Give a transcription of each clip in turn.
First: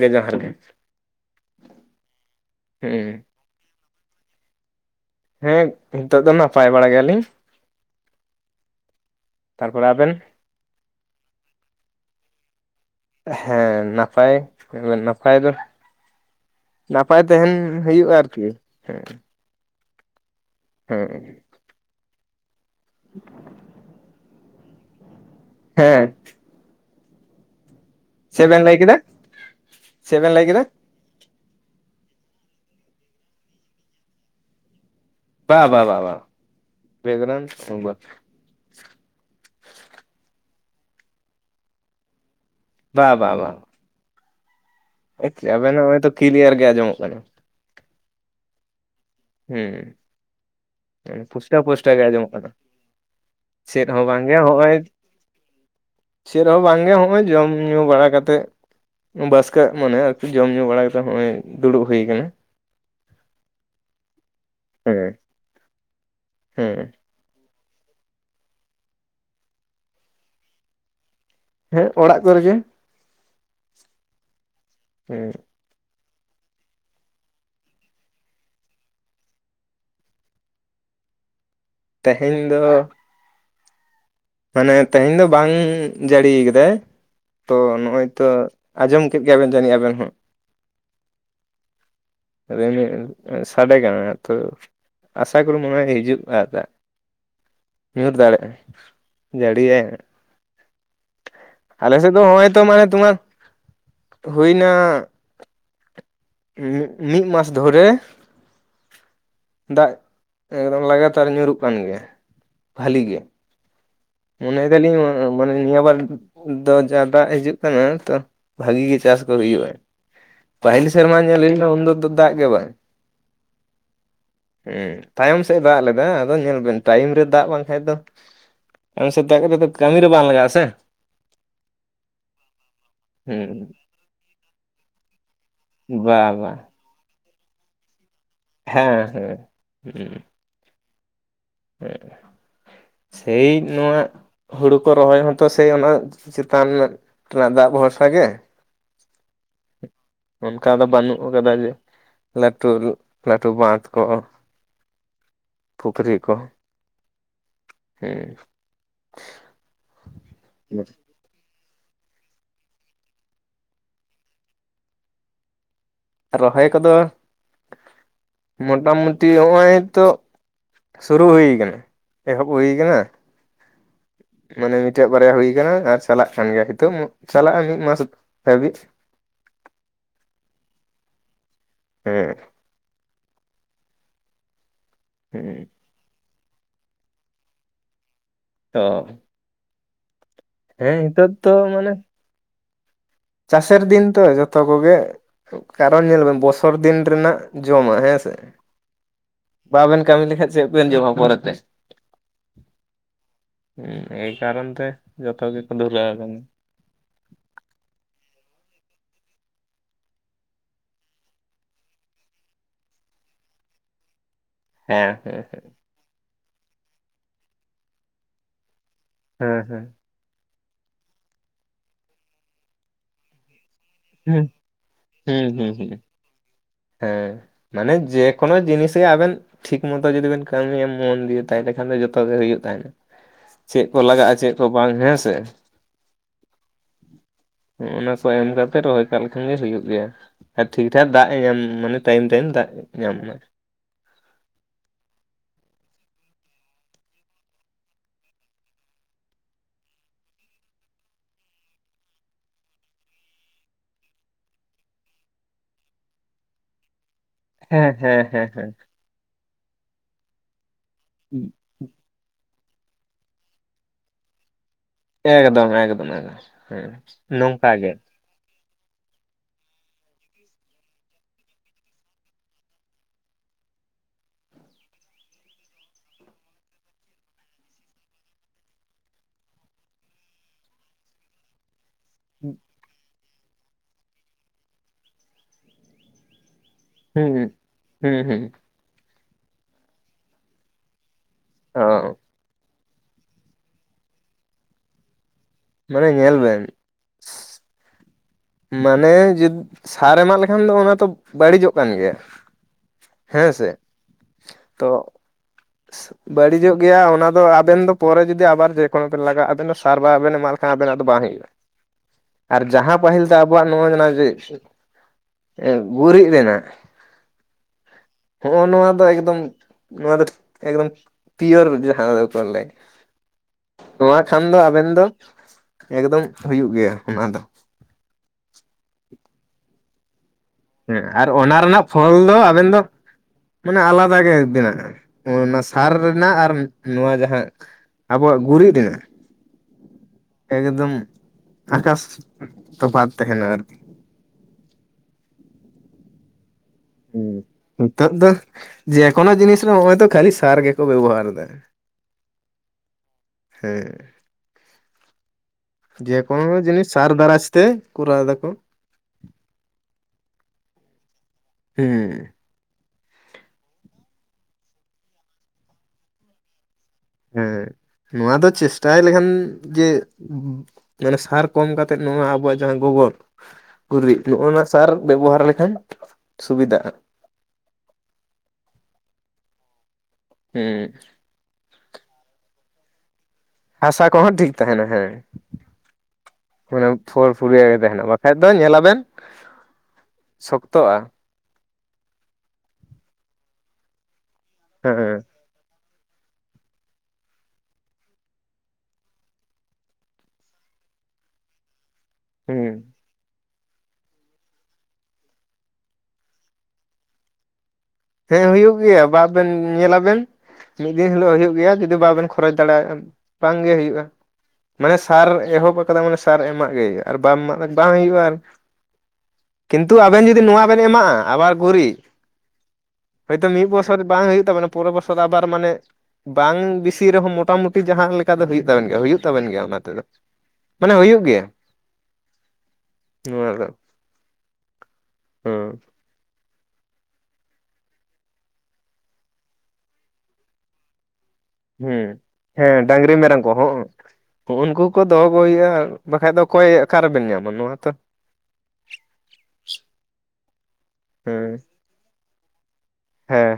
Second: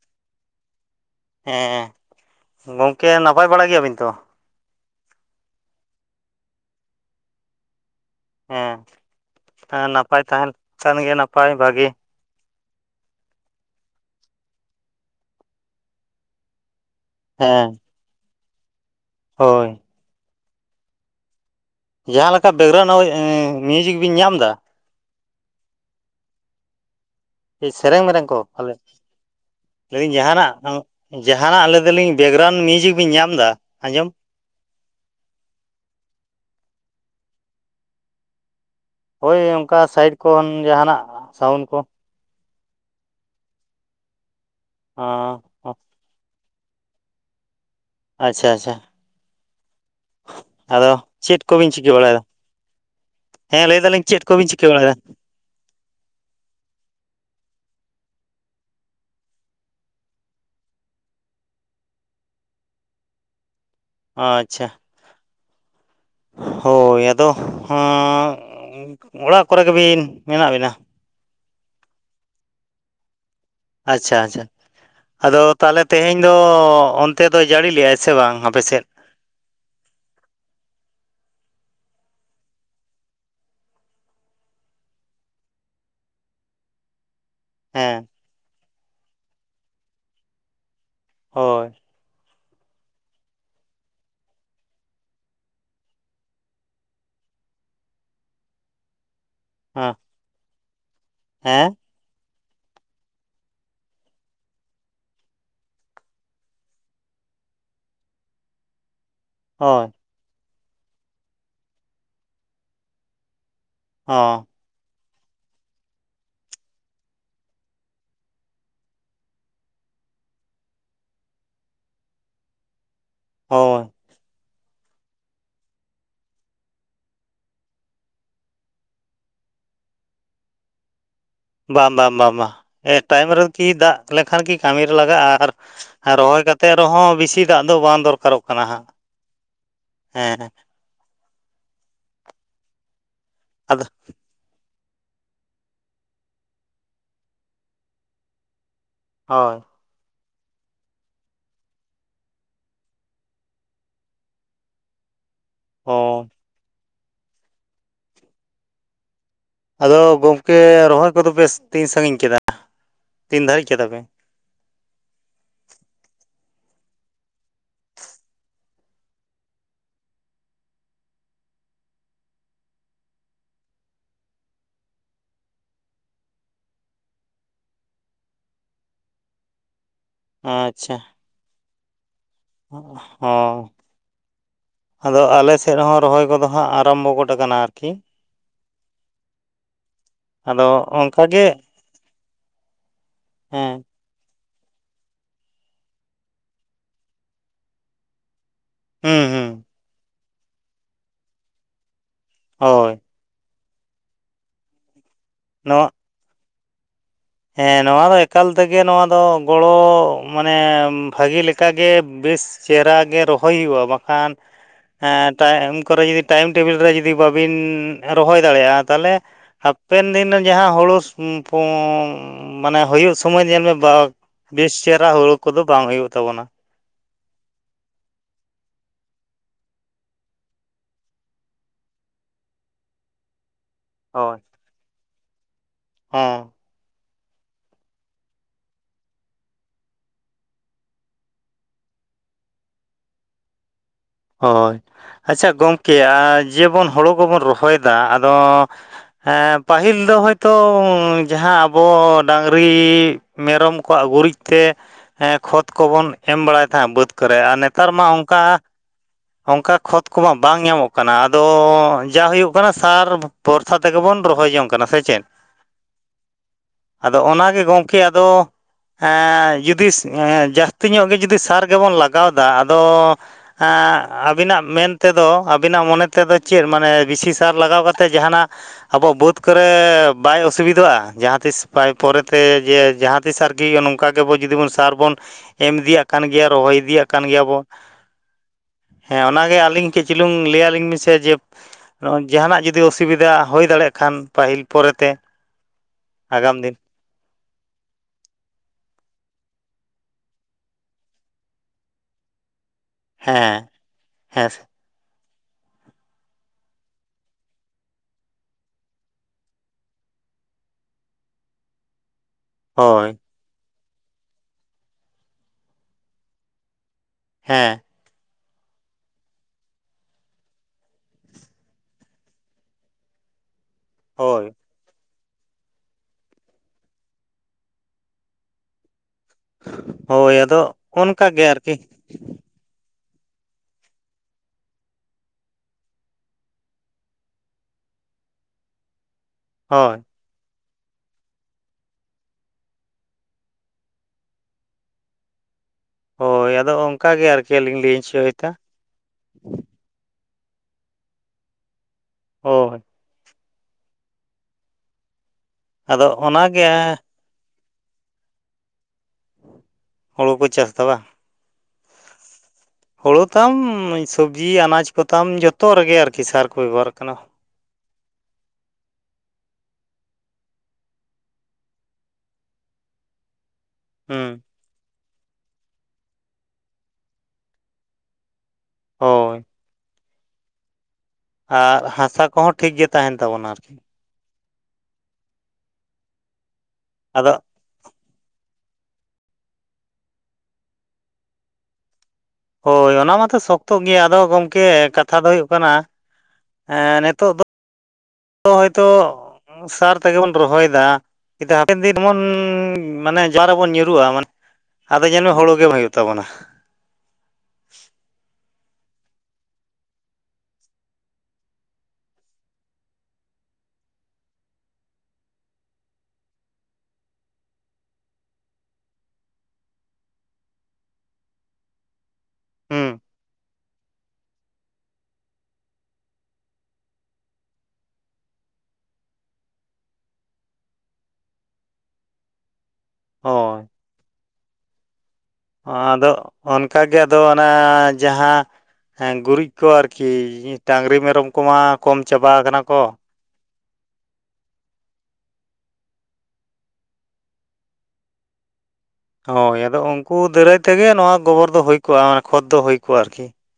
ᱜᱮ ᱡᱚᱦᱟᱨ ᱜᱮ ᱦᱮᱸ ᱜᱚᱝᱠᱮ ᱦᱩᱸ ᱱᱟᱯᱟᱭ ᱵᱟᱲᱟ ᱜᱮᱭᱟᱵᱤᱱ ᱛᱚ ᱦᱮᱸ ᱱᱤᱛᱚᱜ ᱫᱚ ᱱᱟᱯᱟᱭ ᱵᱟᱲᱟ ᱜᱮᱭᱟᱞᱤᱧ ᱛᱟᱨᱯᱚᱨᱮ ᱦᱮᱸ ᱟᱵᱮᱱ ᱱᱟᱯᱟᱭ ᱛᱟᱦᱮᱸᱱ ᱠᱷᱟᱱ ᱜᱮ ᱱᱟᱯᱟᱭ ᱵᱷᱟᱜᱤ ᱦᱮᱸ ᱱᱟᱯᱟᱭ ᱱᱟᱯᱟᱭ ᱫᱚ ᱱᱟᱯᱟᱭ ᱛᱟᱦᱮᱱ ᱦᱮᱸ ᱦᱩᱭᱩᱜᱼᱟ ᱟᱨᱠᱤ ᱦᱮᱸ ᱦᱳᱭ ᱦᱮᱸ ᱡᱟᱦᱟᱸ ᱞᱮᱠᱟ ᱵᱮᱠᱜᱨᱟᱣᱩᱱ [unintelligible] ᱢᱤᱭᱩᱡᱤᱠ ᱵᱤᱱ ᱧᱟᱢ ᱮᱫᱟ ᱦᱮᱸ ᱮ ᱥᱮᱨᱮᱧ ᱢᱮᱨᱮᱧ ᱠᱚ ᱪᱮᱫ ᱵᱮᱱ ᱞᱟᱹᱭ ᱯᱟᱞᱮᱱ ᱠᱮᱫᱟ ᱞᱟᱹᱭᱫᱟᱹᱧ ᱪᱮᱫ ᱵᱮᱱ ᱞᱟᱹᱭ ᱠᱮᱫᱟ ᱡᱟᱦᱟᱱᱟᱜ ᱡᱟᱦᱱᱟᱜ ᱞᱟᱹᱭ ᱫᱚᱞᱤᱧ ᱵᱮᱠᱜᱨᱟᱣᱩᱱᱰ ᱢᱤᱭᱩᱡᱤᱠ ᱵᱤᱱ ᱧᱟᱢ ᱮᱫᱟ ᱟᱸᱡᱚᱢ ᱵᱟ ᱵᱟ ᱵᱟ ᱵᱟ ᱵᱮᱜᱽᱜᱨᱟᱣᱩᱱᱰ ᱦᱳᱭ ᱚᱱᱠᱟ ᱥᱟᱭᱤᱰ ᱠᱷᱚᱱ ᱡᱟᱦᱱᱟᱜ ᱥᱟᱣᱩᱱᱰ ᱠᱚ ᱵᱟ ᱵᱟ ᱵᱟ ᱟᱵᱮᱱᱟᱜ ᱱᱚᱜᱼᱚᱭ ᱛᱳ ᱠᱞᱤᱭᱟᱨ ᱜᱮ ᱟᱸᱡᱚᱢᱚᱜ ᱠᱟᱱᱟ ᱟᱪᱪᱷᱟ ᱟᱪᱪᱷᱟ ᱟᱫᱚ ᱦᱩᱸ ᱪᱮᱫ ᱯᱩᱥᱴᱟ ᱠᱚᱵᱤᱱ ᱯᱩᱥᱴᱟ ᱪᱤᱠᱟᱹ ᱜᱮ ᱵᱟᱲᱟᱭᱮᱫᱟ ᱟᱸᱡᱚᱢᱚᱜ ᱠᱟᱱᱟ ᱦᱮᱸ ᱞᱟᱹᱭ ᱪᱮᱫ ᱫᱟᱞᱤᱧ ᱦᱚᱸ ᱵᱟᱝ ᱜᱮ ᱠᱚᱵᱤᱱ ᱪᱤᱠᱟᱹ ᱦᱚᱸᱜᱼᱚᱭ ᱵᱟᱲᱟᱭᱮᱫᱟ ᱪᱮᱫ ᱦᱚᱸ ᱵᱟᱝᱜᱮ ᱦᱚᱸᱜᱼᱚᱭ ᱡᱚᱢ ᱧᱩ ᱵᱟᱲᱟ ᱠᱟᱛᱮᱫ ᱵᱟᱥᱠᱟᱜ ᱢᱟᱱᱮ ᱟᱨᱠᱤ ᱡᱚᱢ ᱧᱩ ᱵᱟᱲᱟ ᱠᱟᱛᱮᱫ ᱦᱚᱸᱜᱼᱚᱭ ᱫᱩᱲᱩᱵ ᱦᱩᱭ ᱟᱠᱟᱱᱟ ᱟᱪᱪᱷᱟ ᱦᱮᱸ ᱦᱮᱸ ᱦᱳᱭ ᱟᱫᱚ ᱚᱲᱟᱜ ᱠᱚᱨᱮ ᱜᱮᱵᱤᱱ ᱢᱮᱱᱟᱜ ᱵᱤᱱᱟ ᱦᱮᱸ ᱚᱲᱟᱜ ᱠᱚᱨᱮᱜ ᱜᱮ ᱟᱪᱪᱷᱟ ᱟᱪᱪᱷᱟ ᱦᱮᱸ ᱟᱫᱚ ᱛᱟᱦᱚᱞᱮ ᱛᱮᱦᱮᱧ ᱫᱚ ᱚᱱᱛᱮ ᱫᱚ ᱡᱟᱹᱲᱤ ᱞᱮᱫᱼᱟᱭ ᱥᱮ ᱵᱟᱝ ᱟᱯᱮᱥᱮᱫ ᱛᱮᱦᱮᱧ ᱫᱚ ᱢᱟᱱᱮ ᱛᱮᱦᱮᱧ ᱫᱚ ᱵᱟᱝ ᱡᱟᱹᱲᱤ ᱠᱟᱫᱟᱭ ᱛᱚ ᱱᱚᱜᱼᱚᱭ ᱦᱮᱸ ᱛᱚ ᱟᱸᱡᱚᱢ ᱠᱮᱫ ᱜᱮᱭᱟᱵᱮᱱ ᱡᱟᱹᱱᱤᱡ ᱟᱵᱮᱱ ᱦᱚᱸ ᱦᱳᱭ ᱨᱤᱢᱤᱞ ᱥᱟᱰᱮ ᱠᱟᱱᱟ ᱱᱤᱛᱚᱜ ᱟᱥᱟ ᱠᱚᱨᱮ ᱢᱚᱱᱮᱦᱚᱭ ᱦᱤᱡᱩᱜᱼᱟ ᱫᱟᱜ ᱧᱩᱨ ᱫᱟᱲᱮᱜᱼᱟ ᱡᱟᱹᱲᱤᱭᱟᱭ ᱦᱮᱸ ᱦᱟᱸᱜ ᱦᱮᱸ ᱟᱞᱮᱥᱮᱫ ᱫᱚ ᱦᱚᱸᱜᱼᱚᱭ ᱛᱚ ᱢᱟᱱᱮ ᱛᱳᱢᱟᱨ ᱦᱩᱭᱱᱟ ᱢᱤᱜ ᱢᱟᱥ ᱫᱷᱚᱨᱮ ᱦᱳᱭ ᱫᱟᱜ ᱮᱠᱫᱚᱢ ᱞᱟᱜᱟᱛᱟᱨ ᱧᱩᱨᱩᱜ ᱠᱟᱱ ᱜᱮᱭᱟ ᱵᱷᱟᱹᱞᱤ ᱜᱮ ᱚ ᱞᱟᱹᱭ ᱫᱟᱞᱤᱧ ᱢᱟᱱᱮ ᱱᱤᱭᱟᱹ ᱵᱟᱨ ᱫᱚ ᱡᱟ ᱫᱟᱜ ᱦᱤᱡᱩᱜ ᱠᱟᱱᱟ ᱛᱚ ᱵᱷᱟᱹᱜᱤ ᱜᱮ ᱪᱟᱥ ᱠᱚ ᱦᱩᱭᱩᱜᱼᱟ ᱯᱟᱦᱞᱤ ᱥᱮᱨᱢᱟ ᱧᱮᱞ ᱦᱩᱭᱱᱟ ᱩᱱ ᱫᱚ ᱛᱚ ᱫᱟᱜ ᱜᱮ ᱵᱟᱝ ᱦᱚᱭ ᱦᱮᱸ ᱛᱟᱭᱚᱢ ᱥᱮᱫ ᱮ ᱫᱟᱜ ᱞᱮᱫᱟ ᱟᱫᱚ ᱧᱮᱞ ᱵᱮᱱ ᱴᱟᱭᱤᱢ ᱨᱮ ᱫᱟᱜ ᱵᱟᱝᱠᱷᱟᱡ ᱫᱚ ᱟ ᱥᱮ ᱱᱟᱥᱮ ᱫᱟᱜ ᱠᱟᱛᱜ ᱫᱚ ᱠᱟᱹᱢᱤ ᱨᱮ ᱵᱟᱝ ᱞᱟᱜᱟᱜ ᱟ ᱥᱮ ᱵᱟᱝ ᱵᱟᱝ ᱵᱟᱝ ᱴᱟᱭᱤᱢ ᱨᱮᱠᱤ ᱦᱩᱸ ᱫᱟᱜ ᱞᱮᱠᱷᱟᱱ ᱠᱤ ᱠᱟᱹᱢᱤᱨᱮ ᱞᱟᱜᱟᱜᱼᱟ ᱟᱨ ᱵᱟ ᱨᱚᱦᱚᱭ ᱵᱟ ᱠᱟᱛᱮᱫ ᱨᱮᱦᱚᱸ ᱵᱤᱥᱤ ᱫᱟᱜ ᱫᱚ ᱵᱟᱝ ᱫᱚᱨᱠᱟᱨᱚᱜ ᱠᱟᱱᱟ ᱦᱟᱸᱜ ᱦᱮᱸ ᱦᱮᱸ ᱦᱮᱸ ᱦᱮᱸ ᱥᱮᱭ ᱟᱫᱚ ᱱᱚᱣᱟ ᱦᱩᱲᱩ ᱠᱚ ᱨᱚᱦᱚᱭ ᱦᱚᱸ ᱛᱚ ᱥᱮᱭ ᱚᱱᱟ ᱪᱮᱛᱟᱱ ᱨᱮᱱᱟᱜ ᱫᱟᱜ ᱵᱷᱚᱨᱥᱟ ᱜᱮ ᱦᱳᱭ ᱚᱱᱠᱟ ᱫᱚ ᱵᱟᱹᱱᱩᱜ ᱠᱟᱫᱟ ᱡᱮ ᱞᱟᱹᱴᱩ ᱞᱟᱹᱴᱩ ᱵᱟᱸᱫᱷ ᱠᱚᱦᱚᱸ ᱚ ᱯᱩᱠᱷᱨᱤ ᱠᱚ ᱦᱮᱸ ᱟᱫᱚ ᱜᱚᱢᱠᱮ ᱨᱚᱦᱚᱭ ᱠᱚᱫᱚ ᱯᱮ ᱛᱤᱱ ᱥᱟᱺᱜᱤᱧ ᱠᱮᱫᱟ ᱛᱤᱱ ᱫᱷᱟᱹᱨᱤᱡ ᱠᱮᱫᱟ ᱯᱮ ᱨᱚᱦᱚᱭ ᱠᱚᱫᱚ ᱢᱚᱴᱟ ᱢᱩᱴᱤ ᱱᱚᱜᱼᱚᱭ ᱛᱚ ᱥᱩᱨᱩ ᱦᱩᱭ ᱠᱟᱱᱟ ᱮᱦᱚᱵ ᱦᱩᱭ ᱟᱠᱟᱱᱟ ᱢᱟᱱᱮ ᱢᱤᱫᱴᱟᱝ ᱵᱟᱨᱭᱟ ᱦᱩᱭ ᱟᱠᱟᱱᱟ ᱟᱨ ᱪᱟᱞᱟᱜ ᱠᱟᱱ ᱜᱮᱭᱟ ᱱᱤᱛᱳᱜ ᱪᱟᱞᱟᱜᱼᱟ ᱢᱤᱫ ᱢᱟᱥ ᱟᱵᱤᱨ ᱟᱪᱪᱷᱟ ᱦᱮᱸ ᱦᱚᱸ ᱟᱫᱚ ᱟᱞᱮ ᱦᱮᱸ ᱥᱮᱫ ᱦᱚᱸ ᱨᱚᱦᱚᱭ ᱠᱚᱫᱚ ᱦᱟᱸᱜ ᱟᱨᱟᱢᱵᱚ ᱜᱚᱫ ᱟᱠᱟᱱᱟ ᱟᱨᱠᱤ ᱚ ᱟᱫᱚ ᱚᱝᱠᱟ ᱜᱮ ᱫᱚ ᱢᱟᱱᱮ ᱪᱟᱥᱮᱨ ᱫᱤᱱ ᱛᱚ ᱡᱚ ᱡᱚᱛᱚ ᱠᱚᱜᱮ ᱠᱟᱨᱚ ᱧᱮᱞ ᱵᱮᱱ ᱵᱚᱪᱷᱚᱨ ᱫᱤᱱ ᱨᱮᱱᱟᱜ ᱡᱚᱢᱟ ᱦᱮᱸ ᱥᱮ ᱦᱩᱸ ᱦᱩᱸ ᱵᱟᱵᱮᱱ ᱠᱟᱹᱢᱤ ᱞᱮᱠᱷᱟᱱ ᱪᱮᱫ ᱵᱮᱱ ᱡᱚᱢᱟ ᱯᱚᱨᱮᱛᱮ ᱦᱳᱭ ᱦᱩᱸ ᱮ ᱠᱟᱨᱚᱱ ᱛᱮ ᱡᱚᱛᱚ ᱜᱮᱠᱚ ᱱᱚᱣᱟ ᱫᱷᱩᱞᱟᱹ ᱠᱟᱱᱟ ᱦᱮᱸ ᱱᱚᱣᱟ ᱫᱚ ᱮᱠᱟᱞ ᱛᱮᱜᱮ ᱱᱚᱣᱟ ᱫᱚ ᱜᱚᱲᱚ ᱢᱟᱱᱮ ᱵᱷᱟᱹᱜᱤ ᱞᱮᱠᱟᱜᱮ ᱵᱮᱥ ᱪᱮᱦᱨᱟ ᱜᱮ ᱨᱚᱦᱚᱭ ᱦᱩᱭᱩᱜᱼᱟ ᱵᱟᱠᱷᱟᱱ ᱦᱮᱸ ᱴᱟᱭᱤᱢ ᱠᱚᱨᱮ ᱡᱩᱫᱤ ᱴᱟᱭᱤᱢ ᱴᱮᱵᱤᱞ ᱨᱮ ᱡᱩᱫᱤ ᱵᱟᱹᱵᱤᱱ ᱨᱚᱦᱚᱭ ᱫᱟᱲᱮᱭᱟᱜᱼᱟ ᱛᱟᱦᱚᱞᱮ ᱦᱮᱸ ᱦᱮᱸ ᱦᱮᱸ ᱦᱟᱯᱮᱱ ᱫᱤᱱ ᱡᱟᱦᱟᱸ ᱦᱩᱲᱩ ᱢᱟᱱᱮ ᱦᱩᱭᱩᱜ ᱥᱚᱢᱚᱭ ᱧᱮᱞᱢᱮ ᱦᱩᱸ ᱵᱮᱥ ᱪᱮᱦᱨᱟ ᱦᱩᱲᱩ ᱦᱩᱸ ᱠᱚᱫᱚ ᱦᱩᱸ ᱵᱟᱝ ᱦᱩᱸ ᱦᱩᱭᱩᱜ ᱛᱟᱵᱚᱱᱟ ᱦᱮᱸ ᱢᱟᱱᱮ ᱡᱮ ᱠᱚᱱᱳ ᱡᱤᱱᱤᱥ ᱜᱮ ᱟᱵᱮᱱ ᱴᱷᱤᱠ ᱢᱚᱛᱚ ᱡᱩᱫᱤ ᱵᱮᱱ ᱠᱟᱹᱢᱤᱭᱟ ᱢᱚᱱ ᱫᱤᱭᱮ ᱛᱟᱦᱚᱞᱮ ᱠᱷᱟᱱ ᱫᱚ ᱡᱚᱛᱚ ᱜᱮ ᱦᱩᱭᱩᱜ ᱛᱟᱦᱮᱱᱟ᱾ [inaudible] ᱪᱮᱫ ᱠᱚ ᱞᱟᱜᱟᱜᱼᱟ ᱪᱮᱫ ᱠᱚ ᱵᱟᱝ ᱦᱮᱸ ᱥᱮ ᱦᱮᱸ ᱚᱱᱟ ᱠᱚ ᱮᱢ ᱠᱟᱛᱮᱜ ᱨᱚᱦᱚᱭ ᱠᱟᱜ ᱞᱮᱠᱷᱟᱱ ᱜᱮ ᱦᱩᱭᱩᱜ ᱜᱮᱭᱟ ᱟᱨ ᱴᱷᱤᱠ ᱴᱷᱟᱠ ᱫᱟᱜ ᱮ ᱧᱟᱢ ᱢᱟᱱᱮ ᱴᱟᱭᱤᱢ ᱴᱟᱭᱤᱢ ᱫᱟᱜ ᱧᱟᱢ ᱦᱳᱭ ᱟᱪᱪᱷᱟ ᱜᱚᱢᱠᱮ ᱟᱨ ᱡᱮᱵᱚᱱ ᱦᱳᱲᱳ ᱠᱚᱵᱚᱱ ᱨᱚᱦᱚᱭᱫᱟ ᱟᱫᱚ ᱦᱮᱸ ᱯᱟᱹᱦᱤᱞ ᱫᱚ ᱦᱳᱭᱛᱚ ᱡᱟᱦᱟᱸ ᱟᱵᱚ ᱰᱟᱹᱝᱨᱤ ᱢᱮᱨᱚᱢ ᱠᱚᱣᱟᱜ ᱜᱩᱨᱤᱡ ᱛᱮ ᱠᱷᱚᱛ ᱠᱚᱵᱚᱱ ᱮᱢ ᱵᱟᱲᱟᱭ ᱛᱟᱦᱮᱸᱫ ᱵᱟᱹᱫᱽ ᱠᱚ ᱟᱨ ᱦᱮᱸ ᱱᱮᱛᱟᱨ ᱢᱟ ᱦᱮᱸ ᱚᱱᱠᱟ ᱦᱮᱸ ᱦᱮᱸ ᱚᱱᱠᱟ ᱠᱷᱚᱛ ᱠᱚᱢᱟ ᱵᱟᱝ ᱧᱟᱢᱚᱜ ᱠᱟᱱᱟ ᱟᱫᱚ ᱡᱟ ᱦᱩᱭᱩᱜ ᱠᱟᱱᱟ ᱥᱟᱨ ᱵᱚᱨᱥᱟ ᱛᱮᱜᱮ ᱵᱚᱱ ᱨᱚᱦᱚᱭ ᱡᱚᱝ ᱠᱟᱱᱟ ᱥᱮ ᱪᱮᱫ ᱮᱠᱫᱚᱢ ᱮᱠᱫᱚᱢ ᱮᱠᱫᱚᱢ ᱦᱮᱸ ᱟᱫᱚ ᱚᱱᱟᱜᱮ ᱱᱚᱝᱠᱟ ᱜᱮ ᱜᱚᱢᱠᱮ ᱟᱫᱚ ᱦᱮᱸ ᱡᱩᱫᱤ ᱡᱟᱹᱥᱛᱤ ᱧᱚᱜ ᱜᱮ ᱡᱩᱫᱤ ᱥᱟᱨ ᱜᱮᱵᱚᱱ ᱞᱟᱜᱟᱣᱫᱟ ᱟᱫᱚ ᱦᱮᱸ ᱟᱹᱵᱤᱱᱟᱜ ᱢᱮᱱ ᱛᱮᱫᱚ ᱟᱹᱵᱤᱱᱟᱜ ᱢᱚᱱᱮ ᱛᱮᱫᱚ ᱪᱮᱫ ᱢᱟᱱᱮ ᱵᱤᱥᱤ ᱥᱟᱨ ᱞᱟᱜᱟᱣ ᱠᱟᱛᱮᱜ ᱡᱟᱦᱟᱱᱟᱜ ᱟᱵᱚᱣᱟᱜ ᱵᱟᱹᱫᱽ ᱠᱚᱨᱮ ᱵᱟᱭ ᱚᱥᱩᱵᱤᱫᱷᱟᱜᱼᱟ ᱡᱟᱦᱟᱸ ᱛᱤᱥ ᱯᱚᱨᱮᱛᱮ ᱡᱮ ᱡᱟᱦᱟᱸ ᱡᱟᱛᱮ ᱥᱟᱨᱠᱤ ᱱᱚᱝᱠᱟ ᱜᱮ ᱟᱵᱚ ᱡᱩᱫᱤ ᱵᱚᱱ ᱥᱟᱨ ᱵᱚᱱ ᱮᱢ ᱤᱫᱤᱭᱟᱜ ᱠᱟᱱ ᱜᱮᱭᱟ ᱨᱚᱦᱚᱭ ᱤᱫᱤᱭᱟᱜ ᱠᱟᱱ ᱜᱮᱭᱟᱵᱚᱱ᱾ ᱦᱮᱸ ᱦᱩᱸ ᱦᱮᱸ ᱚᱱᱟᱜᱮ ᱟᱹᱞᱤᱧ ᱠᱟᱹᱡ ᱪᱩᱞᱩᱝ ᱞᱟᱹᱭᱟ ᱟᱹᱞᱤᱧ ᱵᱤᱱ ᱥᱮ ᱡᱮ ᱚ ᱡᱟᱦᱟᱱᱟᱜ ᱡᱩᱫᱤ ᱚ ᱥᱩᱵᱤᱫᱟ ᱦᱩᱭ ᱫᱟᱲᱮᱭᱟᱜ ᱠᱷᱟᱱ ᱯᱟᱹᱦᱤᱞ ᱯᱚᱨᱮᱛᱮ ᱢᱟᱱᱮ ᱧᱮᱞ ᱢᱮ ᱟᱜᱟᱢ ᱫᱤᱱ ᱢᱟᱱᱮ ᱡᱩᱫ ᱥᱟᱨ ᱮᱢᱟᱜ ᱞᱮᱠᱷᱟᱱ ᱫᱚ ᱚᱱᱟ ᱛᱚ ᱵᱟᱹᱲᱤᱡᱚᱜ ᱠᱟᱱ ᱜᱮᱭᱟ᱾ ᱦᱮᱸ ᱥᱮ ᱦᱮᱸ ᱛᱚ ᱵᱟᱹᱲᱤᱡᱚᱜ ᱜᱮᱭᱟ ᱚᱱᱟᱫᱚ ᱟᱵᱮᱱ ᱫᱚ ᱯᱚᱨᱮ ᱡᱩᱫᱤ ᱟᱵᱟᱨ ᱡᱮᱠᱳᱱᱳ ᱵᱮᱱ ᱞᱟᱜᱟᱜᱼᱟ ᱟᱵᱱᱟᱜ ᱥᱟᱨᱵᱟ ᱵᱮᱱ ᱮᱢᱟᱜ ᱞᱮᱠᱷᱟᱱ ᱟᱵᱮᱱᱟᱜ ᱫᱚ ᱵᱟᱝ ᱦᱩᱭᱩᱜᱼᱟ᱾ ᱟᱨ ᱡᱟᱦᱟᱸ ᱦᱳᱭ ᱯᱟᱹᱦᱤᱞ ᱟᱵᱚᱣᱟᱜ ᱱᱚᱜ ᱡᱮ ᱜᱩᱨᱤᱡ ᱨᱮᱱᱟᱜ ᱦᱮᱸ ᱦᱚᱸᱜᱼᱚ ᱱᱚᱣᱟ ᱫᱚ ᱮᱠᱫᱚᱢ ᱱᱚᱣᱟ ᱫᱚ ᱮᱠᱫᱚᱢ ᱯᱤᱭᱤᱭᱳᱨ ᱡᱟᱦᱟᱸ ᱫᱚᱠᱚ ᱞᱟᱹᱭ [inaudible] ᱱᱚᱣᱟ ᱠᱷᱟᱱ ᱦᱳᱭ ᱫᱚ ᱟᱵᱮᱱ ᱫᱚ ᱮᱠᱫᱚᱢ ᱦᱩᱭᱩᱜ ᱜᱮᱭᱟ ᱚᱱᱟ ᱫᱚ ᱦᱳᱭ ᱟᱫᱚ ᱦᱮᱸ ᱟᱨ ᱚᱱᱠᱟᱜᱮ ᱚᱱᱟ ᱟᱨᱠᱤ ᱨᱮᱱᱟᱜ ᱯᱷᱚᱞ ᱫᱚ ᱟᱵᱮᱱ ᱫᱚ ᱢᱟᱱᱮ ᱟᱞᱟᱫᱟ ᱜᱮ ᱵᱮᱱᱟᱜᱼᱟ ᱚᱱᱟ ᱥᱟᱨ ᱨᱮᱱᱟᱜ ᱟᱨ ᱱᱚᱣᱟ ᱡᱟᱦᱟᱸ ᱟᱵᱚᱣᱟᱜ ᱜᱩᱨᱤᱡ ᱨᱮᱱᱟᱜ ᱦᱳᱭ ᱮᱠᱫᱚᱢ ᱟᱠᱟᱥ ᱛᱚᱯᱷᱟᱫ ᱛᱟᱦᱮᱱᱟ ᱟᱨᱠᱤ ᱦᱳᱭ ᱟᱫᱚ ᱚᱱᱠᱟ ᱜᱮ ᱦᱩᱸ ᱟᱨᱠᱤ ᱟᱹᱞᱤᱧ ᱞᱟᱹᱭ ᱱᱤᱛᱚᱜ ᱫᱚ ᱚᱪᱚᱭ ᱫᱟ᱾ ᱡᱮᱠᱳᱱᱳ ᱡᱤᱱᱤᱥ ᱨᱮ ᱦᱚᱜ-ᱚᱭ ᱛᱚ ᱠᱷᱟᱹᱞᱤ ᱥᱟᱨ ᱜᱮᱠᱚ ᱵᱮᱵᱚᱦᱟᱨ ᱫᱟ᱾ ᱦᱳᱭ ᱦᱮᱸ ᱟᱫᱚ ᱡᱮᱠᱳᱱᱳ ᱚᱱᱟᱜᱮ ᱡᱤᱱᱤᱥ ᱥᱟᱨ ᱫᱟᱨᱟᱥ ᱛᱮ ᱠᱚᱨᱟᱣ ᱫᱟᱠᱚ ᱦᱳᱲᱳ ᱠᱚ ᱪᱟᱥ ᱫᱟ ᱵᱟᱝ ᱦᱮᱸ ᱦᱳᱲᱳ ᱛᱟᱢ ᱥᱚᱵᱽᱡᱤ ᱟᱱᱟᱡᱽ ᱠᱚᱛᱟᱢ ᱡᱚᱛᱚ ᱨᱮᱜᱮ ᱟᱨᱠᱤ ᱥᱟᱨᱠᱚ ᱵᱮᱵᱚᱦᱟᱨ ᱠᱟᱱᱟ᱾ ᱦᱮᱸ ᱱᱚᱣᱟ ᱫᱚ ᱪᱮᱥᱴᱟᱭ ᱞᱮᱠᱷᱟᱱ ᱡᱮ ᱢᱟᱱᱮ ᱥᱟᱨ ᱠᱚᱢ ᱠᱟᱛᱮᱜ ᱱᱚᱣᱟ ᱟᱵᱚᱣᱟᱜ ᱡᱟᱦᱟᱸ ᱜᱚᱜᱚᱨ ᱜᱩᱨᱤᱡ ᱦᱩᱸ ᱱᱚᱜᱼᱱᱟ ᱥᱟᱨ ᱵᱮᱵᱚᱦᱟᱨ ᱞᱮᱠᱷᱟᱱ ᱥᱩᱵᱤᱫᱟᱜᱼᱟ᱾ ᱦᱳᱭ ᱦᱮᱸ ᱟᱨ ᱦᱟᱥᱟ ᱠᱚᱦᱚᱸ ᱴᱷᱤᱠ ᱜᱮ ᱛᱟᱦᱮᱱ ᱛᱟᱵᱚᱱᱟ ᱟᱨᱠᱤ᱾ ᱦᱟᱥᱟ ᱠᱚᱦᱚᱸ ᱴᱷᱤᱠ ᱛᱟᱦᱮᱱᱟ ᱦᱮᱸ, ᱢᱟᱱᱮ ᱯᱷᱚᱨ ᱟᱫᱚ ᱯᱷᱩᱨᱤᱭᱟᱹ ᱜᱮ ᱛᱟᱦᱮᱱᱟ, ᱵᱟ ᱠᱷᱟᱡ ᱫᱚ ᱧᱮᱞ ᱟᱵᱮᱱ ᱥᱚᱠᱛᱚᱜᱼᱟ᱾ ᱦᱳᱭ ᱚᱱᱟ ᱢᱟᱛᱚ ᱥᱚᱠᱛᱚᱜ ᱜᱮᱭᱟ ᱟᱫᱚ ᱜᱚᱢᱠᱮ ᱠᱟᱛᱷᱟ ᱦᱮᱸ ᱫᱚ ᱦᱩᱭᱩᱜ ᱠᱟᱱᱟ ᱱᱤᱛᱚᱜ ᱫᱚ᱾ ᱱᱤᱛᱚᱜ ᱦᱚᱭᱛᱚ ᱥᱟᱨ ᱛᱮᱜᱮ ᱵᱚᱱ ᱨᱚᱦᱚᱭ ᱫᱟ ᱡᱩᱫᱤ ᱦᱟᱯᱮᱱ ᱫᱤᱱ ᱵᱚᱱ ᱦᱮᱸ ᱢᱟᱱᱮ ᱡᱟᱣ ᱨᱮᱵᱚᱱ ᱧᱩᱨᱩᱜᱼᱟ ᱢᱟᱱᱮ ᱟᱫᱚ ᱡᱮᱢᱚᱱ ᱦᱳᱲᱳ ᱜᱮ ᱵᱟᱝ ᱦᱩᱭᱩᱜ ᱛᱟᱵᱚᱱᱟ᱾ ᱦᱮᱸ ᱦᱩᱭᱩᱜ ᱜᱮᱭᱟ ᱵᱟᱵᱮᱱ ᱧᱮᱞᱟᱵᱮᱱ᱾ ᱢᱤᱫ ᱫᱤᱱ ᱦᱤᱞᱳᱜ ᱦᱩᱭᱩᱜ ᱜᱮᱭᱟ ᱡᱩᱫᱤ ᱵᱟᱵᱮᱱ ᱠᱷᱚᱨᱚᱪ ᱫᱟᱲᱮᱭᱟᱜᱼᱟ ᱵᱟᱝ ᱜᱮ ᱦᱩᱭᱩᱜᱼᱟ᱾ ᱢᱟᱱᱮ ᱥᱟᱨ ᱮᱦᱚᱵ ᱟᱠᱟᱫᱟ ᱢᱟᱱᱮ ᱥᱟᱨ ᱮᱢᱟᱜ ᱜᱮ ᱦᱩᱭᱩᱜᱼᱟ ᱟᱨ ᱵᱟᱝ ᱮᱢᱟᱜ ᱵᱟᱝ ᱦᱩᱭᱩᱜᱼᱟ᱾ ᱟᱨ ᱠᱤᱱᱛᱩ ᱟᱵᱮᱱ ᱡᱩᱫᱤ ᱱᱚᱣᱟ ᱵᱮᱱ ᱮᱢᱟᱜᱼᱟ ᱟᱵᱟᱨ ᱜᱩᱨᱤᱡ᱾ ᱦᱮᱸ ᱛᱚ ᱢᱤᱫ ᱵᱚᱥᱚᱨ ᱵᱟᱝ ᱦᱩᱭᱩᱜ ᱛᱟᱵᱮᱱᱟ ᱯᱚᱨᱮ ᱵᱚᱥᱚᱨ ᱟᱵᱟᱨ ᱢᱟᱱᱮ ᱵᱟᱝ ᱵᱮᱥᱤ ᱨᱮᱦᱚᱸ ᱢᱳᱴᱟᱢᱩᱴᱤ ᱡᱟᱦᱟᱸ ᱞᱮᱠᱟ ᱫᱚ ᱦᱩᱭᱩᱜ ᱛᱟᱵᱮᱱ ᱜᱮᱭᱟ ᱦᱩᱭᱩᱜ ᱛᱟᱵᱮᱱ ᱜᱮᱭᱟ ᱚᱱᱟ ᱛᱮᱫᱚ᱾ ᱢᱟᱱᱮ ᱦᱩᱭᱩᱜ ᱜᱮᱭᱟ᱾ [inaudible] ᱱᱚᱣᱟ ᱦᱳᱭ ᱫᱚ ᱦᱮᱸ ᱱᱚᱣᱟ ᱫᱚ ᱚᱱᱠᱟᱜᱮ ᱟᱫᱚ ᱚᱱᱟ ᱡᱟᱦᱟᱸ ᱜᱩᱨᱤᱡ ᱠᱚ ᱟᱨᱠᱤ ᱰᱟᱝᱨᱤ ᱢᱮᱨᱚᱢ ᱠᱚᱢᱟ ᱠᱚᱢ ᱦᱩᱸ ᱪᱟᱵᱟ ᱟᱠᱟᱱᱟ ᱦᱮᱸ ᱠᱚ ᱰᱟᱝᱨᱤ ᱢᱮᱨᱚᱢ ᱠᱚᱦᱚᱸ᱾ ᱦᱩᱸᱜ ᱩᱱᱠᱩ ᱠᱚ ᱫᱚᱦᱚ ᱠᱚ ᱦᱩᱭᱩᱜᱼᱟ, ᱵᱟᱠᱷᱟᱡ ᱫᱚ ᱚᱠᱚᱭ ᱚᱠᱟᱟᱨ ᱨᱮᱵᱮᱱ ᱧᱟᱢᱟ ᱱᱚᱣᱟ ᱛᱚ᱾ ᱦᱳᱭ ᱟᱫᱚ ᱩᱱᱠᱩ ᱫᱟᱨᱟᱹᱭ ᱛᱮᱜᱮ ᱱᱚᱣᱟ ᱜᱚᱵᱚᱨ ᱦᱮᱸ ᱫᱚ ᱦᱩᱭ ᱠᱚᱜᱼᱟ, ᱚᱱᱟ ᱠᱷᱚᱛ ᱫᱚ ᱦᱩᱭ ᱠᱚᱜᱼᱟ ᱟᱨᱠᱤ᱾ ᱦᱮᱸ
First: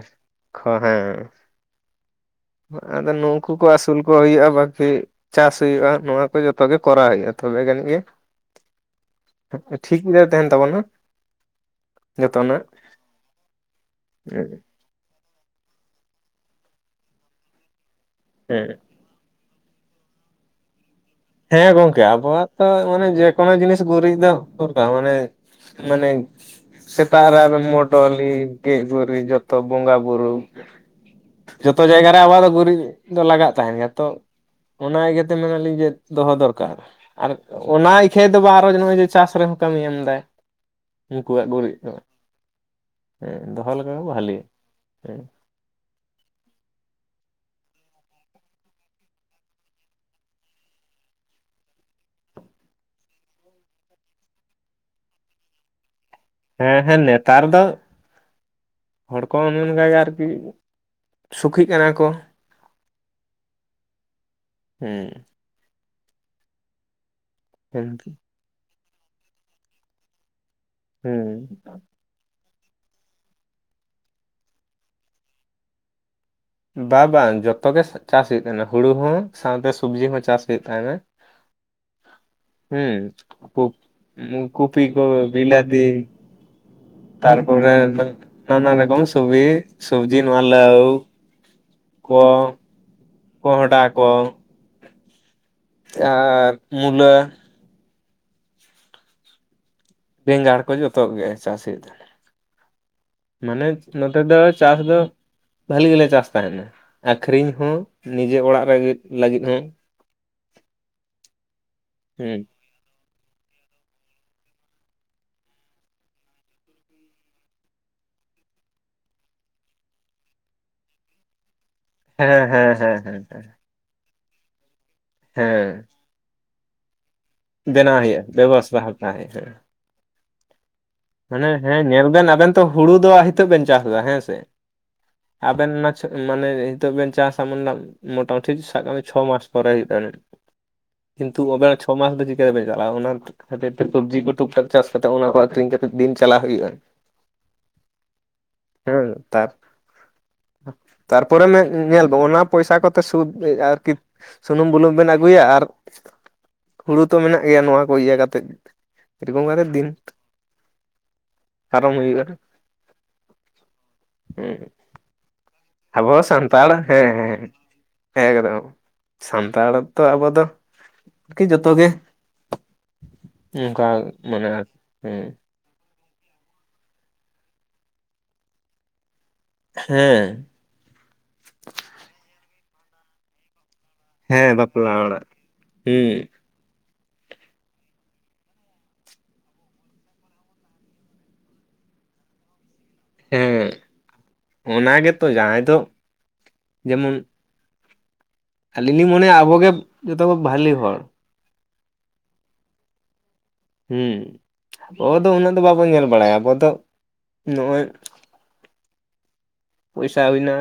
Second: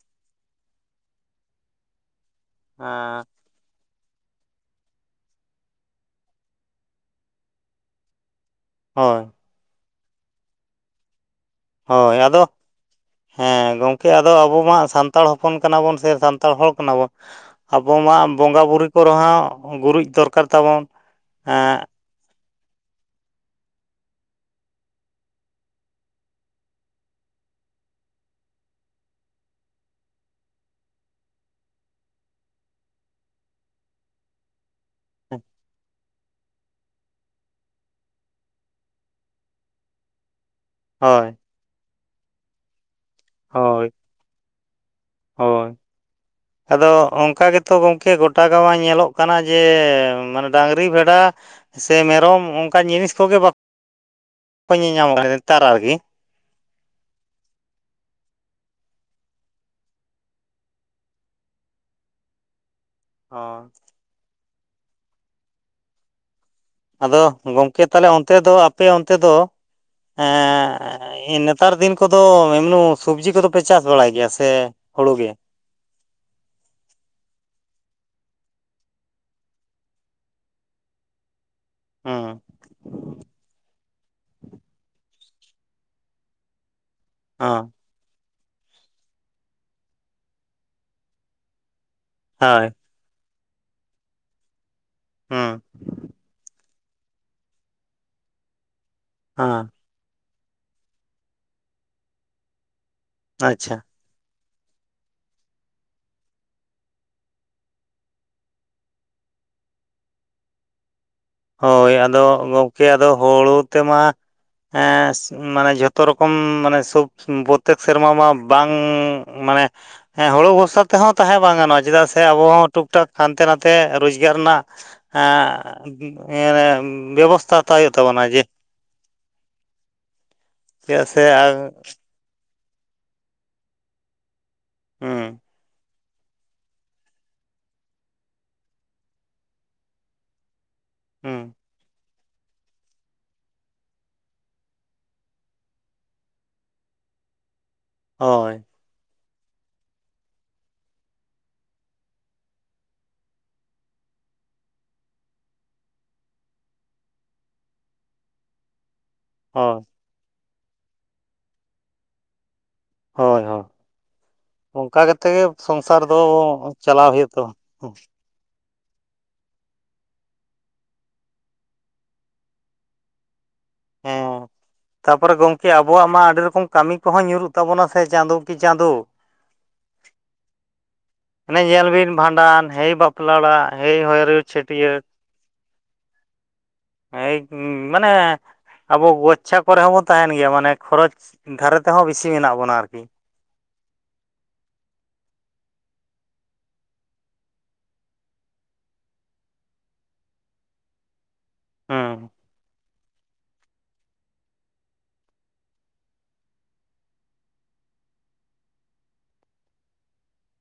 ᱠᱷᱚ ᱦᱮᱸ᱾ ᱟᱫᱚ ᱦᱮᱸ ᱱᱩᱝ ᱠᱩ ᱠᱚ ᱟᱹᱥᱩᱞ ᱠᱚ ᱦᱩᱭᱩᱜᱼᱟ ᱵᱟᱹᱠᱤ ᱪᱟᱥ ᱦᱩᱭᱩᱜᱼᱟ ᱱᱚᱣᱟ ᱠᱚ ᱡᱚᱛᱚ ᱜᱮ ᱠᱚᱨᱟᱣ ᱦᱩᱭᱩᱜᱼᱟ᱾ ᱛᱚᱵᱮ ᱜᱟᱱᱤᱡ ᱜᱮ ᱦᱳᱸᱭ ᱴᱷᱤᱠ ᱜᱮ ᱛᱟᱦᱮᱱ ᱛᱟᱵᱚᱱ ᱦᱟᱜ᱾ ᱦᱳᱭ ᱟᱫᱚ ᱦᱮᱸ ᱜᱚᱢᱠᱮ ᱟᱫᱚ ᱟᱵᱚ ᱦᱮᱸ ᱢᱟ ᱥᱟᱱ ᱛᱟᱲ ᱦᱚᱯᱚᱱ ᱠᱟᱱᱟ ᱵᱚᱱ ᱥᱮ ᱥᱟᱱᱛᱟᱲ ᱦᱚᱲ ᱠᱟᱱᱟ ᱵᱚᱱ, ᱟᱵᱚ ᱢᱟ ᱵᱚᱸᱜᱟ ᱵᱩᱨᱩ ᱠᱚ ᱨᱮᱦᱚᱸ ᱜᱩᱨᱤᱡ ᱫᱚᱨᱠᱟᱨ ᱛᱟᱵᱚᱱ᱾ ᱦᱮᱸ ᱜᱚᱢᱠᱮ ᱟᱵᱚᱣᱟᱜ ᱛᱚ ᱢᱟᱱᱮ ᱡᱮᱠᱳᱱᱳ ᱡᱤᱱᱤᱥ ᱜᱩᱨᱤᱡ ᱫᱚ ᱢᱟᱱᱮ ᱢᱟᱱᱮ ᱥᱮᱛᱟᱜ ᱨᱮ ᱟᱨᱦᱚ ᱢᱚᱰᱚᱞᱤ ᱜᱮᱢ-ᱜᱩᱨᱤᱢ ᱡᱷᱚᱛᱚ ᱵᱚᱸᱜᱟ ᱵᱩᱨᱩ᱾ ᱡᱷᱚᱛᱚ ᱡᱟᱭᱜᱟᱟ ᱨᱮ ᱟᱵᱚᱣᱟᱜ ᱫᱚ ᱜᱩᱨᱤᱡ ᱫᱚ ᱞᱟᱜᱟᱜ ᱛᱟᱸᱦᱮᱱ ᱜᱮᱭᱟ ᱛᱚ᱾ ᱚᱱᱟ ᱤᱭᱟᱹᱛᱮ ᱢᱮᱱᱟᱞᱤᱧ ᱡᱮ ᱫᱚᱦᱚ ᱫᱚᱨᱠᱟᱨ, ᱟᱨ ᱚᱱᱟ ᱤᱠᱷᱟᱹᱢ ᱫᱚ ᱟᱨᱚ ᱱᱚᱜᱼᱚᱭ ᱡᱮ ᱪᱟᱥ ᱨᱮᱦᱚᱸ ᱠᱟᱹᱢᱤᱭ ᱮᱢᱫᱟᱭ᱾ ᱦᱳᱭ ᱩᱱᱠᱩᱣᱟᱜ ᱜᱩᱨᱤᱡ ᱫᱚ, ᱦᱮᱸ ᱫᱚᱦᱚ ᱦᱳᱭ ᱞᱮᱠᱷᱟᱱ ᱵᱷᱟᱞᱮ ᱦᱮᱸ᱾ ᱦᱳᱭ ᱟᱫᱚ ᱚᱱᱠᱟ ᱜᱮᱛᱚ ᱜᱚᱢᱠᱮ ᱜᱳᱴᱟ ᱜᱟᱶ ᱧᱮᱞᱚᱜ ᱠᱟᱱᱟ ᱡᱮ ᱢᱟᱱᱮ ᱰᱟᱝᱨᱤ ᱵᱷᱮᱰᱟ, ᱥᱮ ᱢᱮᱨᱚᱢ ᱚᱱᱠᱟᱱ ᱡᱤᱱᱤᱥ ᱠᱚᱜᱮ ᱵᱟᱠᱚ ᱧᱮᱞᱧᱟᱢ ᱠᱟᱱᱟ ᱱᱮᱛᱟᱨ ᱟᱨᱠᱤ᱾ ᱦᱮᱸ ᱦᱮᱸ ᱱᱮᱛᱟᱨ ᱫᱚ, ᱦᱚᱲ ᱠᱚ ᱚᱱᱮ ᱚᱱᱠᱟ ᱜᱮ ᱟᱨᱠᱤ ᱥᱩᱠᱷᱤᱜ ᱠᱟᱱᱟ ᱠᱚ᱾ ᱦᱚᱸ ᱦᱮᱸ ᱟᱫᱚ ᱜᱚᱢᱠᱮ ᱛᱟᱦᱚᱞᱮ ᱚᱱᱛᱮ ᱫᱚ ᱟᱯᱮ ᱚᱱᱛᱮ ᱫᱚ, ᱮ ᱮᱸ ᱦᱮᱸ ᱱᱮᱛᱟᱨ ᱫᱤᱱ ᱠᱚᱫᱚ ᱮᱢᱱᱩ ᱥᱚᱵᱽᱡᱤ ᱠᱚᱫᱚᱯᱮ ᱪᱟᱥ ᱵᱟᱲᱟᱭ ᱜᱮᱭᱟ ᱥᱮ ᱦᱩᱲᱩ ᱜᱮ? ᱵᱟ ᱵᱟᱝ ᱡᱷᱚᱛᱚ ᱜᱮ ᱪᱟᱥ ᱦᱩᱭᱩᱜ ᱛᱟᱦᱮᱱᱟ ᱦᱩᱲᱩ ᱦᱚᱸ ᱥᱟᱶᱛᱮ ᱥᱚᱵᱽᱡᱤ ᱦᱚᱸ ᱪᱟᱥ ᱦᱩᱭᱩᱜ ᱛᱟᱭᱱᱟ ᱦᱩᱸ ᱦᱩᱸ ᱠᱚᱯᱤ ᱠᱚ ᱵᱤᱞᱟᱹᱛᱤ ᱛᱟᱨᱯᱚᱨ ᱦᱚᱸ ᱱᱟᱱᱟ ᱨᱚᱠᱚᱢ ᱥᱚᱵᱤ ᱥᱚᱵᱽᱡᱤ ᱱᱚᱣᱟ ᱞᱟᱹᱣ ᱠᱚ ᱦᱳᱭ ᱠᱚᱸᱦᱰᱟ ᱠᱚ ᱦᱚᱸ ᱟᱨ ᱢᱩᱞᱟᱹ ᱦᱟᱸ ᱵᱮᱸᱜᱟᱲ ᱠᱚ ᱡᱷᱚᱛᱚ ᱜᱮ ᱪᱟᱥ ᱦᱩᱭᱩᱜ ᱛᱟᱦᱮᱱ ᱢᱟᱱᱮ ᱟᱪᱪᱷᱟ ᱱᱚᱛᱮ ᱫᱚ ᱪᱟᱥ ᱫᱚ ᱵᱷᱟᱹᱞᱤ ᱜᱮᱞᱮ ᱪᱟᱥ ᱛᱟᱦᱮᱱᱟ ᱟᱠᱷᱨᱤᱧ ᱦᱚᱸ ᱱᱤᱡᱮ ᱚᱲᱟᱜ ᱨᱮ ᱞᱟᱹᱜᱤᱫ ᱦᱚᱸ ᱦᱳᱭ ᱟᱫᱚ ᱦᱩᱸ ᱜᱚᱢᱠᱮ ᱟᱫᱚ ᱦᱳᱲᱳ ᱛᱮᱢᱟ ᱦᱮᱸᱥ ᱢᱟᱱᱮ ᱡᱷᱚᱛᱚ ᱨᱚᱠᱚᱢ ᱥᱚᱵ ᱯᱨᱚᱛᱛᱮᱠ ᱥᱮᱨᱢᱟ ᱢᱟ ᱵᱟᱝ ᱢᱟᱱᱮ ᱦᱮᱸ ᱦᱳᱲᱳ ᱵᱚᱨᱥᱟ ᱛᱟᱦᱮᱸ ᱵᱟᱝ ᱜᱟᱱᱚᱜ-ᱟ ᱪᱮᱫᱟᱜ ᱥᱮ ᱦᱮᱸ ᱟᱵᱚᱦᱚᱸ ᱦᱮᱸ ᱴᱩᱠ ᱦᱮᱸ ᱴᱟᱠ ᱦᱮᱸ ᱦᱟᱱᱛᱮ ᱦᱮᱸ ᱱᱟᱛᱮ ᱛᱮ ᱨᱳᱡᱽᱜᱟᱨ ᱨᱮᱱᱟᱜ ᱦᱮᱸ ᱮ ᱵᱮᱵᱚᱥ ᱵᱮᱱᱟᱣ ᱦᱩᱭᱩᱜ-ᱟ ᱵᱮᱵᱚᱥᱛᱷᱟ ᱦᱟᱛᱟᱣ ᱦᱩᱭᱩᱜ-ᱟ ᱾ ᱪᱮᱫᱟᱜ ᱥᱮ ᱢᱟᱱᱮ ᱦᱮᱸ ᱧᱮᱞ ᱵᱮᱱ ᱟᱵᱮᱱ ᱛᱚ ᱦᱩᱲᱩ ᱫᱚ ᱱᱤᱛᱚᱜ ᱵᱮᱱ ᱪᱟᱥ ᱫᱟ ᱦᱮᱸ ᱥᱮ ᱦᱩᱸ ᱟᱵᱮᱱ ᱢᱟ ᱢᱟᱱᱮ ᱱᱤᱛᱚᱜ ᱵᱮᱱ ᱪᱟᱥᱟ ᱢᱳᱴᱟᱢᱩᱴᱤ ᱥᱟᱵ ᱠᱟᱜ ᱢᱮ ᱪᱷᱚ ᱢᱟᱥ ᱯᱚᱨᱮ ᱦᱩᱭᱩᱜ-ᱟ ᱾ ᱦᱩᱸ ᱠᱤᱱᱛᱩ ᱚᱵᱮᱱᱟᱜ ᱪᱷᱚ ᱢᱟᱥ ᱫᱚ [unintelligible] ᱚᱱᱟ ᱠᱷᱟᱹᱛᱤᱨ ᱛᱮ ᱥᱚᱵᱽᱡᱤ ᱠᱚ ᱴᱩᱠ ᱴᱟᱠ ᱪᱟᱥ ᱠᱟᱛᱮ ᱚᱱᱟ ᱟᱠᱷᱨᱤᱧ ᱠᱟᱛᱮ ᱫᱤᱱ ᱪᱟᱞᱟᱣ ᱦᱩᱭᱩᱜ-ᱟ ᱾ ᱦᱳᱭ ᱦᱮᱸ ᱛᱟᱨ ᱛᱟᱨᱯᱚᱨᱮ ᱧᱮ ᱧᱮᱞ ᱵᱚ ᱚᱱᱟ ᱯᱚᱭᱥᱟ ᱠᱚᱛᱮ ᱥᱩᱵ ᱟᱨᱠᱤ ᱥᱩᱱᱩᱢ ᱵᱩᱞᱩᱝ ᱵᱮᱱ ᱟᱹᱜᱩᱭᱟ ᱟᱨ ᱦᱩᱲᱩ ᱛᱚ ᱢᱮᱱᱟᱜ ᱜᱮᱭᱟ ᱱᱚᱣᱟ ᱠᱚ ᱤᱭᱟᱹ ᱠᱟᱛᱮᱫ ᱮᱨᱚᱠᱚᱢ ᱠᱟᱛᱮ ᱦᱳᱭ ᱫᱤᱱ ᱯᱟᱨᱚᱢ ᱦᱩᱭᱩᱜ-ᱟ ᱦᱩᱸ ᱦᱳᱭ ᱦᱳᱭ ᱚᱱᱠᱟ ᱠᱟᱛᱮ ᱜᱮ ᱥᱚᱝᱥᱟᱨ ᱫᱚ ᱦᱮᱸ ᱪᱟᱞᱟᱣ ᱦᱩᱭᱩᱜ ᱦᱮᱸ ᱛᱟᱢᱟ ᱦᱚᱸ ᱮᱠᱫᱚᱢ ᱥᱟᱱᱛᱟᱲ ᱫᱚ ᱟᱵᱚ ᱫᱚ ᱟᱨᱠᱤ ᱡᱚᱛᱚ ᱜᱮ ᱚᱱᱠᱟ ᱢᱟᱱᱮ ᱟᱨ ᱦᱮᱸ ᱠᱮ ᱟᱵᱚᱣᱟᱜ ᱢᱟ ᱟᱹᱰᱤ ᱨᱚᱠᱚᱢ ᱠᱟᱹᱢᱤ ᱠᱚᱦᱚᱸ ᱧᱩᱨᱩᱜ ᱛᱟᱵᱚᱱᱟ ᱥᱮ ᱪᱟᱸᱫᱚ ᱠᱤ ᱪᱟᱸᱫᱚ ᱦᱮᱸ ᱦᱟᱱᱮ ᱧᱮᱞ ᱵᱤᱱ ᱵᱷᱟᱸᱰᱟᱱ ᱦᱮᱭ ᱵᱟᱯᱞᱟ ᱚᱲᱟᱜ ᱦᱮᱭ ᱦᱚᱭᱨᱳ ᱪᱷᱟᱹᱴᱭᱟᱹᱨ ᱦᱩ ᱦᱮ ᱢᱟᱱᱮ ᱟᱵᱚ ᱜᱳᱪᱪᱷᱟ ᱠᱚᱨᱮ ᱦᱚᱸᱵᱚᱱ ᱛᱟᱦᱮᱱ ᱜᱮᱭᱟ ᱢᱟᱱᱮ ᱠᱷᱚᱨᱚᱪ ᱫᱷᱟᱨᱮ ᱛᱮᱦᱚᱸ ᱵᱤᱥᱤ ᱢᱮᱱᱟᱜ ᱵᱚᱱᱟ ᱟᱨᱠᱤ ᱦᱮᱸ ᱚᱱᱟ ᱜᱮᱛᱚ ᱡᱟᱦᱟᱸᱭ ᱫᱚ ᱡᱮᱢᱚᱱ ᱟᱹᱞᱤᱧ ᱞᱤᱧ ᱢᱚᱱᱮᱭᱟ ᱟᱵᱚᱜᱮ ᱡᱚᱛᱚᱠᱚ ᱵᱷᱟᱹᱞᱮ ᱦᱚᱲ ᱦᱩᱸ ᱦᱮᱸ ᱟᱵᱚ ᱫᱚ ᱩᱱᱟᱹᱜ ᱫᱚ ᱵᱟᱵᱚᱱ ᱧᱮᱞ ᱵᱟᱲᱟᱭᱟ ᱟᱵᱚ ᱫᱚ ᱱᱚᱜ-ᱚᱭ ᱯᱚᱭᱥᱟ ᱦᱩᱭᱱᱟ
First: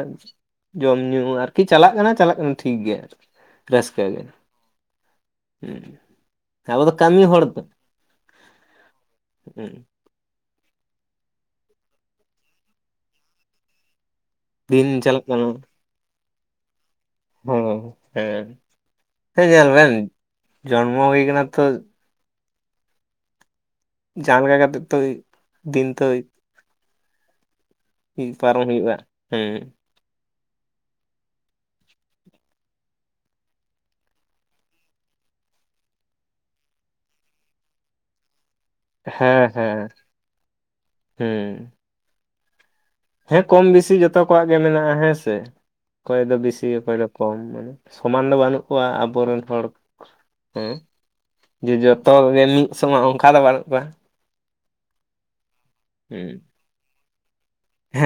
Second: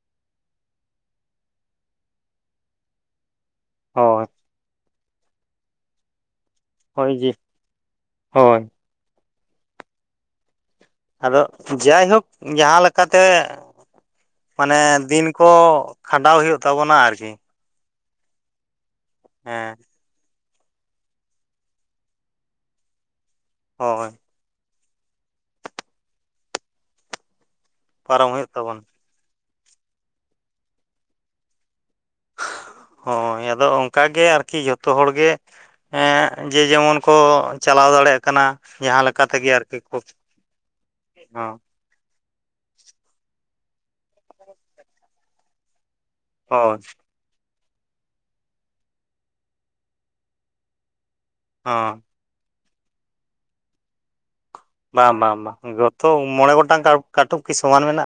ᱡᱚᱢ ᱧᱩ ᱟᱨᱠᱤ ᱪᱟᱞᱟᱜ ᱠᱟᱱᱟ ᱪᱟᱞᱟᱜ ᱠᱟᱱᱟ ᱴᱷᱤᱠ ᱜᱮᱭᱟ ᱨᱟᱹᱥᱠᱟᱹ ᱜᱮ ᱦᱳᱭ ᱦᱩᱸ ᱟᱵᱚ ᱫᱚ ᱦᱳᱭ ᱠᱟᱹᱢᱤ ᱡᱤ ᱦᱚᱲ ᱫᱚ ᱦᱳᱭ ᱦᱮᱸ ᱟᱫᱚ ᱡᱟᱭᱦᱳᱠ ᱡᱟᱦᱟᱸ ᱞᱮᱠᱟ ᱛᱮ ᱢᱟᱱᱮ ᱪᱟᱞᱟᱜ ᱫᱤᱱ ᱠᱟᱱᱟ ᱠᱚ ᱠᱷᱟᱸᱰᱟᱣ ᱦᱩᱭᱩᱜ ᱛᱟᱵᱚᱱᱟ ᱟᱨᱠᱤ ᱦᱳ ᱦᱮᱸ ᱦᱮᱸ ᱧᱮᱞ ᱵᱮᱱ ᱡᱚᱱᱢᱚ ᱦᱩᱭ ᱠᱟᱱᱟ ᱛᱚ ᱦᱳᱭ ᱡᱟᱸᱦᱟ ᱞᱮᱠᱟ ᱠᱟᱛᱮ ᱛᱚᱭ ᱫᱤᱱ ᱛᱳᱭ ᱦᱩᱭᱩᱜ ᱯᱟᱨᱚᱢ ᱛᱟᱵᱚᱱᱟ ᱦᱩᱭᱩᱜ-ᱟ ᱦᱩᱸ ᱦᱚᱭ ᱟᱫᱚ ᱚᱱᱠᱟᱜᱮ ᱟᱨᱠᱤ ᱡᱚᱛᱚ ᱦᱚᱲ ᱜᱮ ᱦᱮᱸ ᱡᱮ ᱡᱮᱢᱚᱱ ᱠᱚ ᱪᱟᱞᱟᱣ ᱫᱟᱲᱮᱭᱟᱜ ᱠᱟᱱᱟ ᱡᱟᱦᱟᱸ ᱞᱮᱠᱟ ᱛᱮᱜᱮ ᱦᱮᱸ ᱟᱨᱠᱤ ᱦᱮᱸ ᱠᱷᱼᱼᱼ ᱦᱩᱸ ᱦᱮᱸ ᱠᱚᱢ ᱵᱤᱥᱤ ᱡᱚᱛᱚ ᱠᱚᱣᱟᱜ ᱜᱮ ᱢᱮᱱᱟᱜᱼᱟ ᱦᱮᱸ ᱥᱮ ᱚᱠᱚᱭ ᱫᱚ ᱵᱮᱥᱤ ᱦᱳᱭ ᱚᱠᱚᱭ ᱫᱚ ᱠᱚᱢ ᱢᱟᱱᱮ [inaudible] ᱥᱚᱢᱟᱱ ᱫᱚ ᱵᱟᱹᱱᱩᱜ ᱠᱚᱣᱟ ᱟᱵᱚᱨᱮᱱ ᱦᱚᱲ ᱦᱮᱸ ᱡᱮ ᱦᱚᱸ ᱡᱚᱛᱚ ᱜᱮ ᱢᱤᱫ ᱥᱚᱢᱚᱭ ᱚᱱᱠᱟ ᱫᱚ ᱵᱟᱹᱱᱩᱜ ᱠᱚᱣᱟ ᱵᱟᱝ ᱵᱟᱝ ᱡᱚᱛᱚ ᱦᱩᱸ ᱢᱚᱬᱮ ᱜᱚᱴᱟᱝ ᱠᱟᱴᱩᱵ ᱠᱤ ᱥᱚᱢᱟᱱ ᱢᱮᱱᱟᱜᱼᱟ